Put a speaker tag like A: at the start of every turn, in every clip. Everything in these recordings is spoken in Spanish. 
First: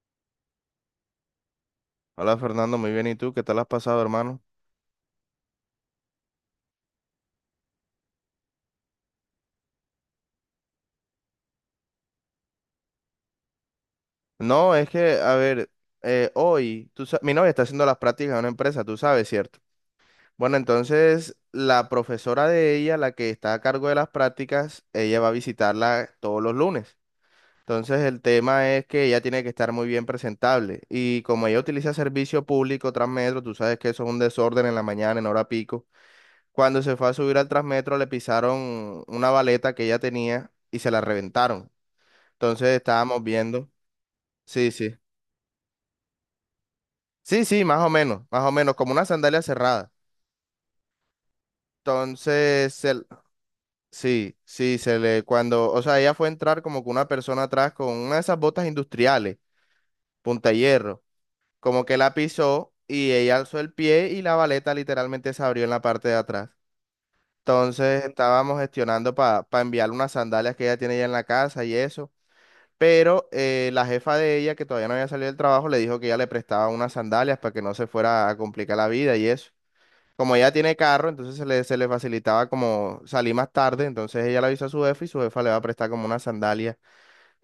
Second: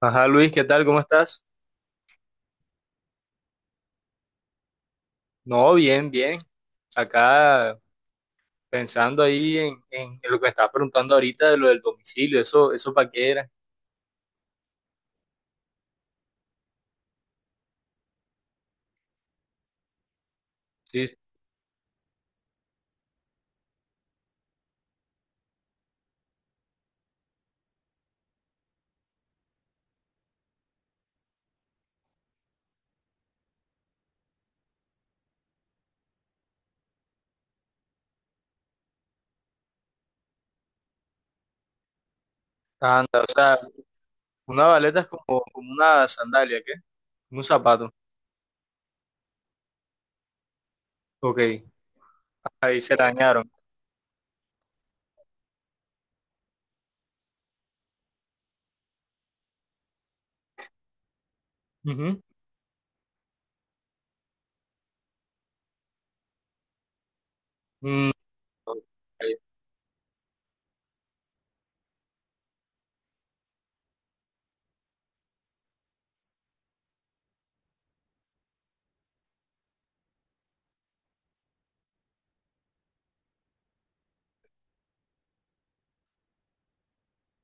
A: Ajá, Luis, ¿qué tal? ¿Cómo estás?
B: Hola Fernando, muy bien. ¿Y tú? ¿Qué tal has pasado, hermano?
A: No, bien, bien. Acá pensando ahí en lo que me estabas preguntando ahorita de lo del domicilio, eso para qué era.
B: No, es que, a ver, hoy mi novia está haciendo las prácticas en una empresa, tú sabes, ¿cierto? Bueno,
A: Sí, sí.
B: entonces la profesora de ella, la que está a cargo de las prácticas, ella va a visitarla todos los lunes. Entonces el tema es que ella tiene que estar muy bien presentable. Y como ella utiliza servicio público, Transmetro, tú sabes que eso es un desorden en la mañana, en hora pico. Cuando se fue a subir al Transmetro le pisaron una baleta que ella tenía y se la reventaron. Entonces
A: Anda,
B: estábamos
A: o sea,
B: viendo.
A: una
B: Sí, sí.
A: baleta es como una sandalia, ¿qué? Un
B: Sí, sí,
A: zapato.
B: más o menos, como una sandalia cerrada.
A: Ok,
B: Entonces,
A: ahí se dañaron.
B: sí, sí, se le, cuando, o sea, ella fue a entrar como que una persona atrás con una de esas botas industriales, punta hierro, como que la
A: Ujú.
B: pisó y ella alzó el pie y la baleta literalmente se abrió en la parte de atrás. Entonces,
A: Mm,
B: estábamos
A: ok.
B: gestionando para enviarle unas sandalias que ella tiene ya en la casa y eso. Pero la jefa de ella, que todavía no había salido del trabajo, le dijo que ella le prestaba unas sandalias para que no se fuera a complicar la vida y eso. Como ella tiene carro, entonces se le facilitaba como salir más tarde, entonces ella le avisó a su jefa y su jefa le va a prestar como unas sandalias.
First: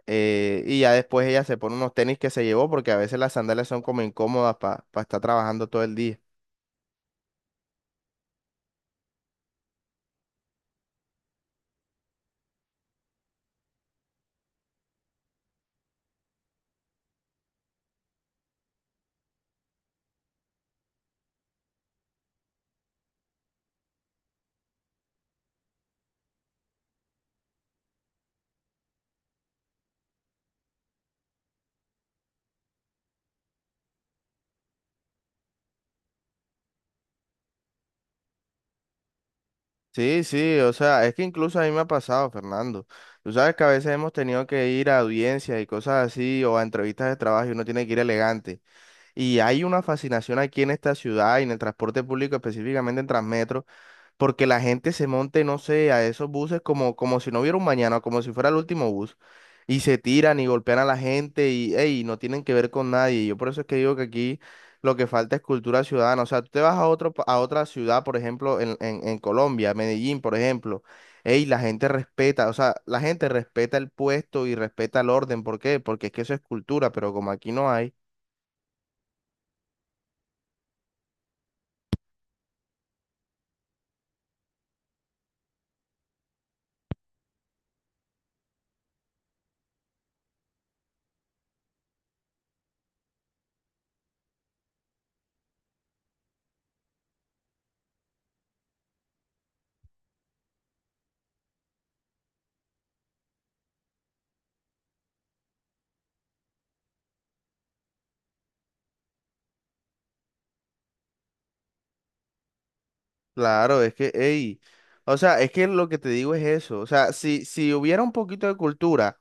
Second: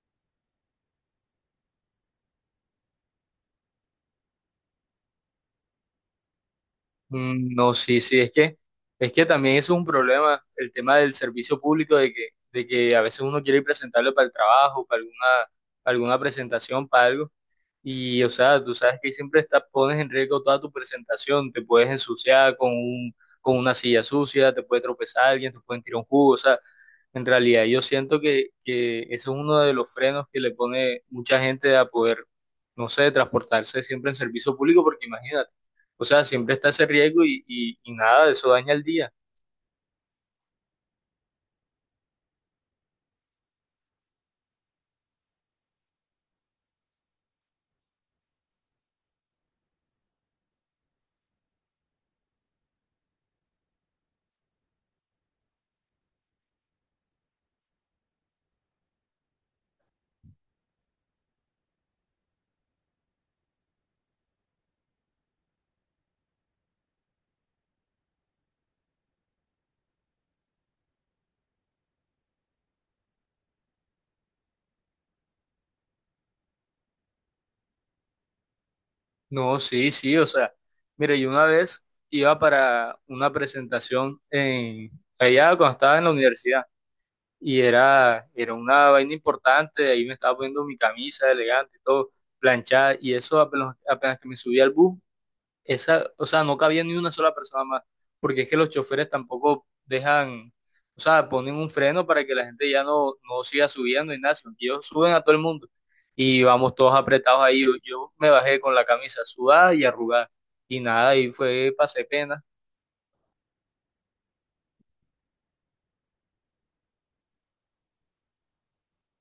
B: Y ya después ella se pone unos tenis que se llevó porque a veces las sandalias son como incómodas para estar trabajando todo el día.
A: Mm, no, sí, sí, es que también eso es un problema, el tema del servicio público, de que a veces uno quiere ir presentable para el trabajo, para alguna, alguna presentación, para algo. Y, o sea, tú sabes que pones en riesgo toda tu presentación, te puedes ensuciar con una silla sucia, te puede tropezar alguien, te pueden tirar un jugo, o sea, en realidad yo siento que ese es uno de los frenos que le pone mucha gente a poder, no sé, transportarse siempre en servicio público, porque imagínate, o sea, siempre está ese riesgo y nada, eso daña el día.
B: Sí, sí, o sea, es que incluso a mí me ha pasado, Fernando. Tú sabes que a veces hemos tenido que ir a audiencias y cosas así o a entrevistas de trabajo y uno tiene que ir elegante. Y hay una fascinación aquí en esta ciudad y en el transporte público, específicamente en Transmetro, porque la gente se monte, no sé, a esos buses como, como si no hubiera un mañana, como si fuera el último bus. Y se tiran y golpean a la gente y ey, no tienen que ver con nadie. Yo por eso es que digo que aquí lo que falta es cultura ciudadana. O sea, tú te vas a otro, a otra ciudad, por ejemplo, en Colombia, Medellín, por ejemplo. Ey, la gente respeta, o sea, la gente respeta el puesto y respeta el orden. ¿Por qué? Porque es que eso es cultura, pero como aquí no hay.
A: No, sí, sí, o sea, mira, yo una vez iba para una presentación en, allá cuando estaba en la universidad. Y era una vaina importante, ahí me estaba poniendo mi camisa elegante, todo planchada, y eso apenas, apenas que me subí al bus, esa, o sea, no cabía ni una sola persona más, porque es que los choferes tampoco dejan, o sea, ponen un freno para que la gente no siga subiendo y nada, sino que ellos suben a todo el mundo y vamos todos apretados ahí, yo me bajé con la camisa sudada y arrugada, y nada, y fue, pasé pena.
B: Claro, es que, ey, o sea, es que lo que te digo es eso, o sea, si hubiera un poquito de cultura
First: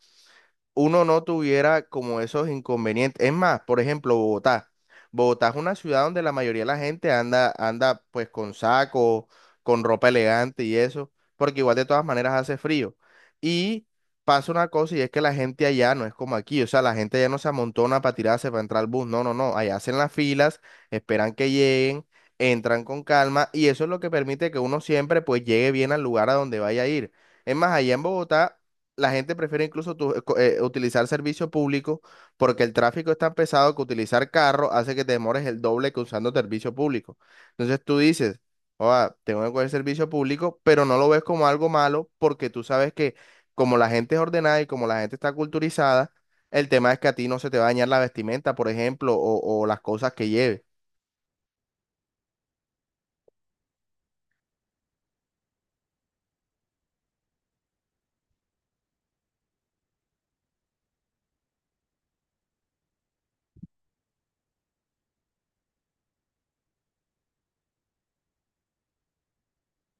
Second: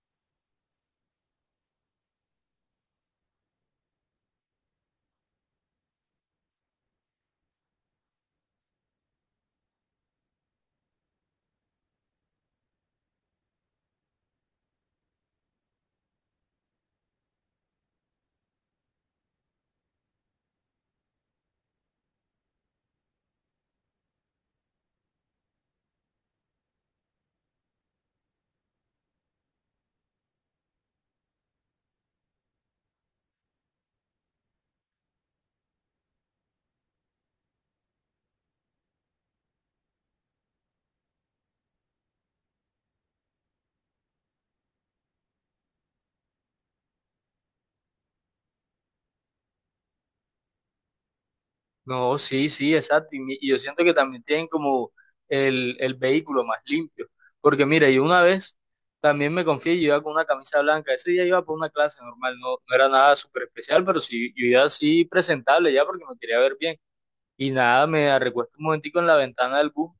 B: uno no tuviera como esos inconvenientes. Es más, por ejemplo, Bogotá. Bogotá es una ciudad donde la mayoría de la gente anda pues con saco, con ropa elegante y eso, porque igual de todas maneras hace frío. Y pasa una cosa y es que la gente allá no es como aquí, o sea, la gente allá no se amontona para tirarse, para entrar al bus, no, no, no, allá hacen las filas, esperan que lleguen, entran con calma y eso es lo que permite que uno siempre pues llegue bien al lugar a donde vaya a ir. Es más, allá en Bogotá la gente prefiere incluso utilizar servicio público porque el tráfico es tan pesado que utilizar carro hace que te demores el doble que usando servicio público. Entonces tú dices, "Joda, tengo que coger servicio público, pero no lo ves como algo malo porque tú sabes que como la gente es ordenada y como la gente está culturizada, el tema es que a ti no se te va a dañar la vestimenta, por ejemplo, o las cosas que lleves".
A: No, sí, sí, exacto. Y yo siento que también tienen como el vehículo más limpio. Porque mira, yo una vez también me confié, yo iba con una camisa blanca. Ese día iba por una clase normal, no era nada súper especial, pero sí, yo iba así presentable ya porque me quería ver bien. Y nada, me recuesto un momentico en la ventana del bus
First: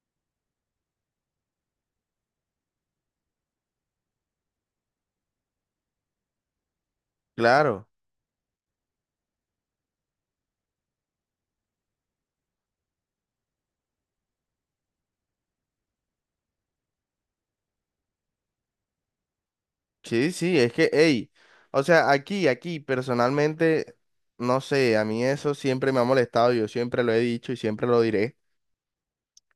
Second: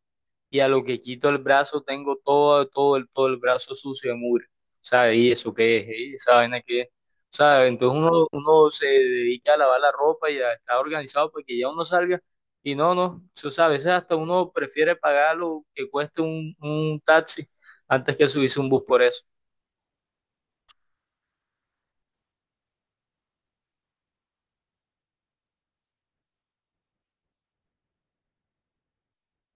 A: y a lo que quito el brazo tengo todo el brazo sucio de mugre. ¿Sabes? ¿Y eso qué es? ¿Y esa vaina qué es? ¿Sabes?
B: Claro.
A: Entonces uno se dedica a lavar la ropa y a estar organizado porque ya uno salga. Y no, no, eso, ¿sabes? A veces hasta uno prefiere pagar lo que cueste un taxi antes que subirse un bus por eso.
B: Sí, sí, es que, hey, o sea, aquí, personalmente, no sé, a mí eso siempre me ha molestado, yo siempre lo he dicho y siempre lo diré.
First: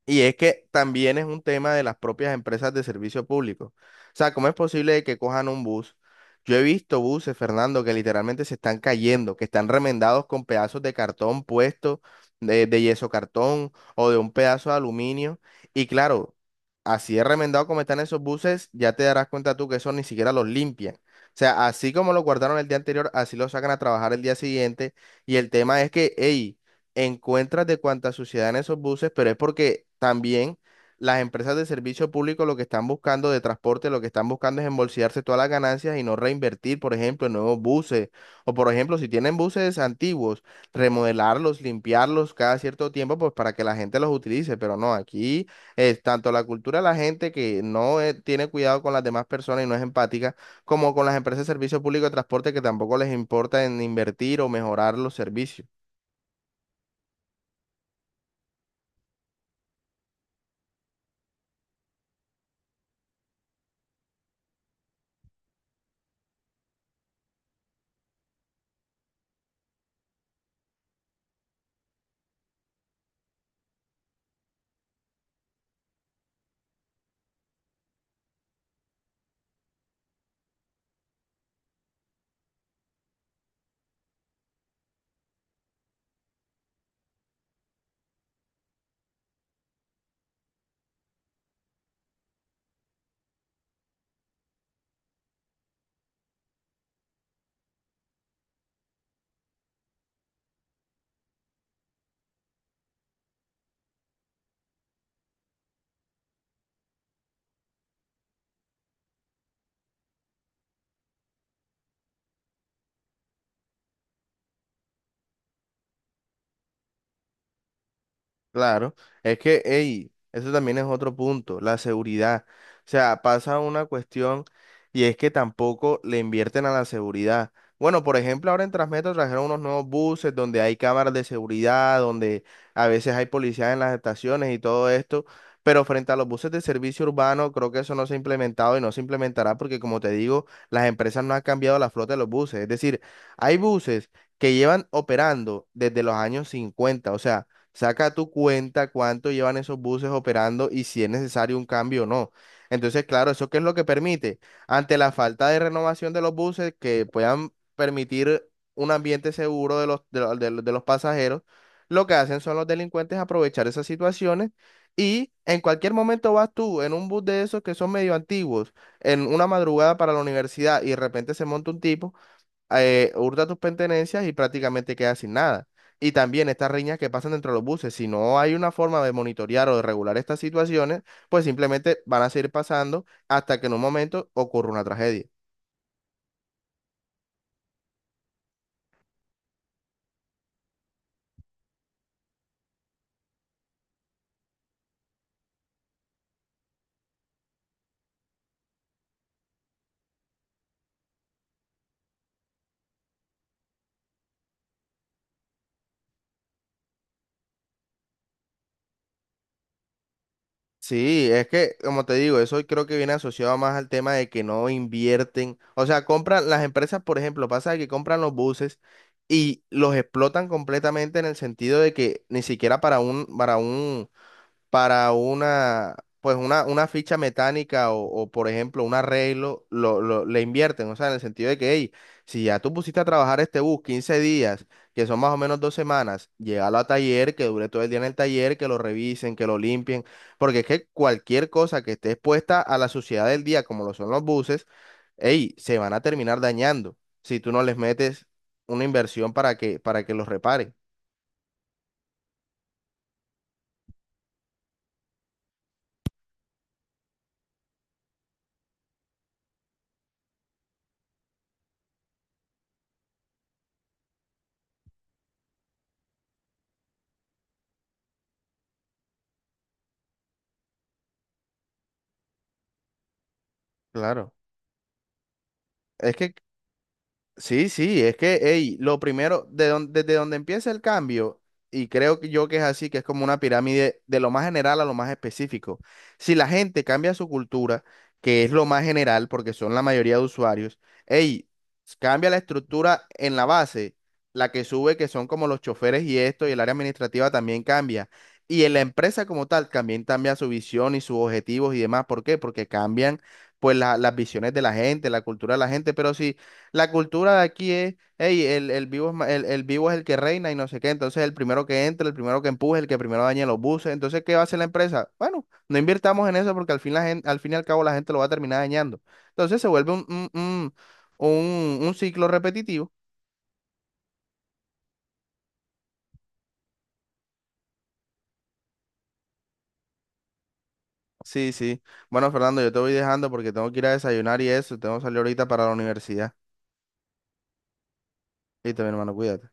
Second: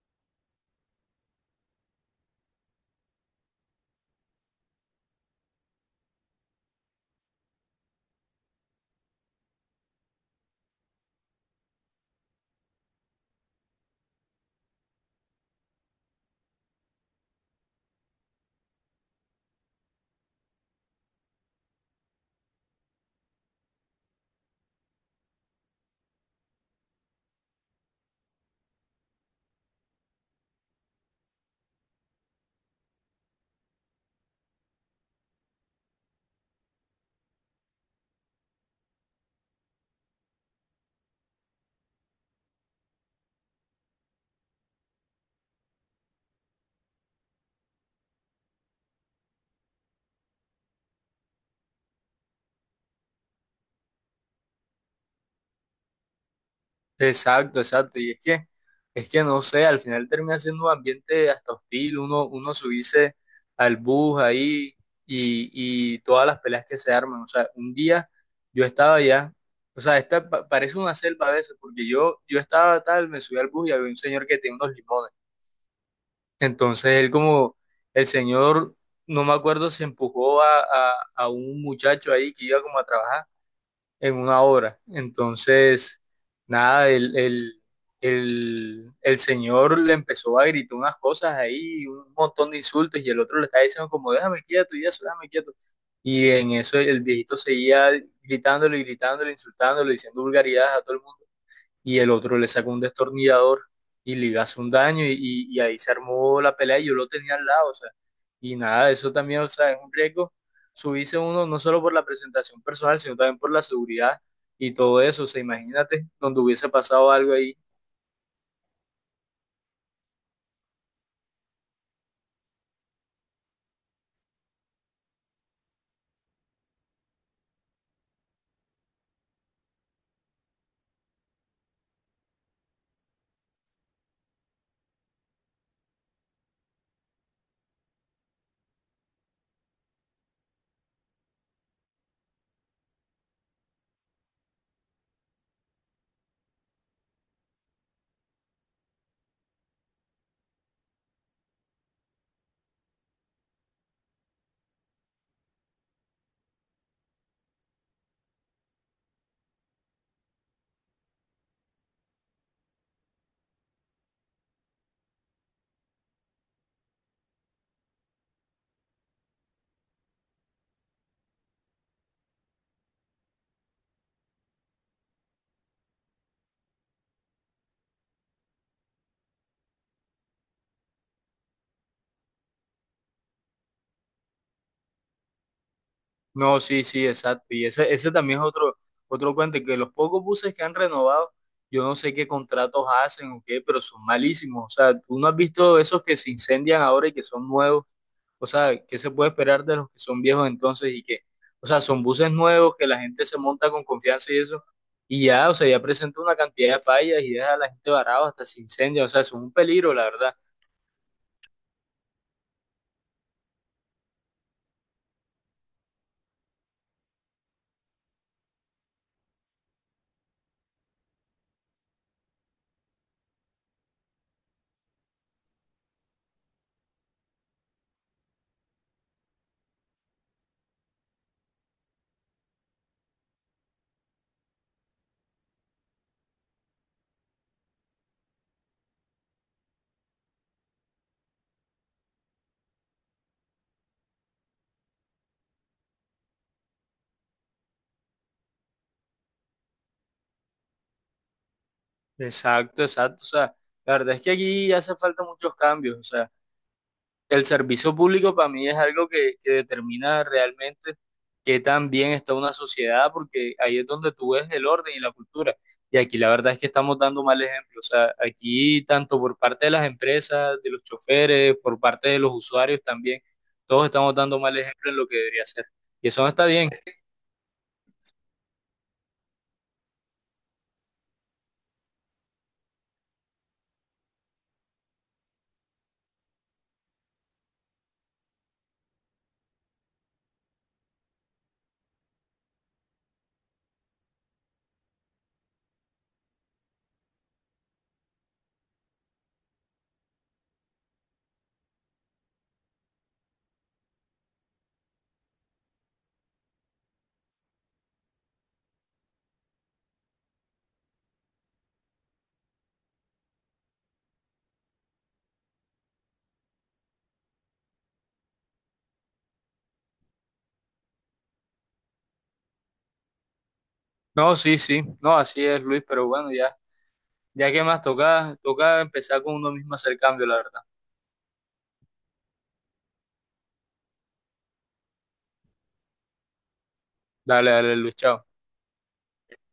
B: Y es que también es un tema de las propias empresas de servicio público. O sea, ¿cómo es posible que cojan un bus? Yo he visto buses, Fernando, que literalmente se están cayendo, que están remendados con pedazos de cartón puesto, de yeso cartón o de un pedazo de aluminio. Y claro, así de remendado como están esos buses, ya te darás cuenta tú que eso ni siquiera los limpian. O sea, así como lo guardaron el día anterior, así lo sacan a trabajar el día siguiente. Y el tema es que, hey, encuentras de cuánta suciedad en esos buses, pero es porque también las empresas de servicio público lo que están buscando de transporte, lo que están buscando es embolsillarse todas las ganancias y no reinvertir, por ejemplo, en nuevos buses. O por ejemplo, si tienen buses antiguos, remodelarlos, limpiarlos cada cierto tiempo, pues para que la gente los utilice. Pero no, aquí es tanto la cultura de la gente que no tiene cuidado con las demás personas y no es empática, como con las empresas de servicio público de transporte que tampoco les importa en invertir o mejorar los servicios.
A: Exacto, exacto. Y es que no sé, al final termina siendo un ambiente hasta hostil, uno subirse al bus ahí y, y todas las peleas que se arman. O sea, un día yo estaba allá, o sea, parece una selva a veces, porque yo estaba tal, me subí al bus y había un señor que tenía unos limones. Entonces él como, el señor, no me acuerdo si empujó a un muchacho ahí que iba como a trabajar en una hora. Entonces, nada, el señor le empezó a gritar unas cosas ahí, un montón de insultos, y el otro le estaba diciendo como, déjame quieto y eso, déjame quieto. Y en eso el viejito seguía gritándole, gritándole, insultándole, diciendo vulgaridades a todo el mundo y el otro le saca un destornillador y le hace un daño y ahí se armó la pelea y yo lo tenía al lado, o sea, y nada, eso también, o sea, es un riesgo subirse uno no solo por la presentación personal, sino también por la seguridad y todo eso, o sea, imagínate donde hubiese pasado algo ahí.
B: Claro, es que, ey, eso también es otro punto, la seguridad. O sea, pasa una cuestión y es que tampoco le invierten a la seguridad. Bueno, por ejemplo, ahora en Transmetro trajeron unos nuevos buses donde hay cámaras de seguridad, donde a veces hay policías en las estaciones y todo esto, pero frente a los buses de servicio urbano, creo que eso no se ha implementado y no se implementará porque, como te digo, las empresas no han cambiado la flota de los buses. Es decir, hay buses que llevan operando desde los años 50, o sea saca tu cuenta cuánto llevan esos buses operando y si es necesario un cambio o no. Entonces, claro, ¿eso qué es lo que permite? Ante la falta de renovación de los buses que puedan permitir un ambiente seguro de los pasajeros, lo que hacen son los delincuentes aprovechar esas situaciones y en cualquier momento vas tú en un bus de esos que son medio antiguos, en una madrugada para la universidad y de repente se monta un tipo hurta tus pertenencias y prácticamente quedas sin nada. Y también estas riñas que pasan dentro de los buses, si no hay una forma de monitorear o de regular estas situaciones, pues simplemente van a seguir pasando hasta que en un momento ocurra una tragedia.
A: No, sí, sí, exacto, ese también es otro, otro cuento, que los pocos buses que han renovado, yo no sé qué contratos hacen o qué, pero son malísimos, o sea, tú no has visto esos que se incendian ahora y que son nuevos. O sea, ¿qué se puede esperar de los que son viejos entonces y que, o sea, son buses nuevos que la gente se monta con confianza y eso, y ya, o sea, ya presenta una cantidad de fallas y deja a la gente varada hasta se incendia, o sea, eso es un peligro, la verdad.
B: Sí, es que, como te digo, eso creo que viene asociado más al tema de que no invierten, o sea, compran las empresas, por ejemplo, pasa que compran los buses y los explotan completamente en el sentido de que ni siquiera para un para una, pues una ficha mecánica o, por ejemplo, un arreglo, le invierten, o sea, en el sentido de que, hey, si ya tú pusiste a trabajar este bus 15 días, que son más o menos 2 semanas, llévalo a taller, que dure todo el día en el taller, que lo revisen, que lo limpien, porque es que cualquier cosa que esté expuesta a la suciedad del día, como lo son los buses, hey, se van a terminar dañando si tú no les metes una inversión para que los reparen.
A: Exacto, exacto, o sea, la verdad es que aquí hace falta muchos cambios, o sea. El servicio público para mí es algo que determina realmente qué tan bien está una sociedad, porque ahí es donde tú ves el orden y la cultura. Y aquí la verdad es que estamos dando mal ejemplo. O sea, aquí tanto por parte de las empresas, de los choferes, por parte de los usuarios también, todos estamos
B: Claro.
A: dando mal ejemplo en lo que debería ser. Y
B: Es
A: eso no
B: que
A: está bien.
B: sí, sí, es que, ey, lo primero, desde donde empieza el cambio, y creo que yo que es así, que es como una pirámide de lo más general a lo más específico. Si la gente cambia su cultura, que es lo más general, porque son la mayoría de usuarios, ey, cambia la estructura en la base, la que sube, que son como los choferes y esto, y el área administrativa también cambia. Y en la empresa como tal también cambia su visión y sus objetivos y demás. ¿Por qué? Porque cambian pues las visiones de la gente, la cultura de la gente, pero sí. La cultura de aquí es, hey, el vivo es, el vivo es el que reina y no sé qué. Entonces, el primero que entra, el primero que empuje, el que primero dañe los buses. Entonces, ¿qué va a hacer la empresa? Bueno, no invirtamos en eso porque al fin, al fin y al cabo la gente lo va a terminar dañando. Entonces, se vuelve un ciclo repetitivo.
A: No, sí, sí, no, así es, Luis, pero bueno, ya, ya que más toca, toca empezar con uno mismo a hacer cambio, la verdad.
B: Sí, sí. Bueno, Fernando, yo te voy dejando porque tengo que ir a desayunar y eso. Tengo que salir ahorita para la universidad.
A: Dale, dale, Luis, chao.
B: Listo, mi hermano, cuídate.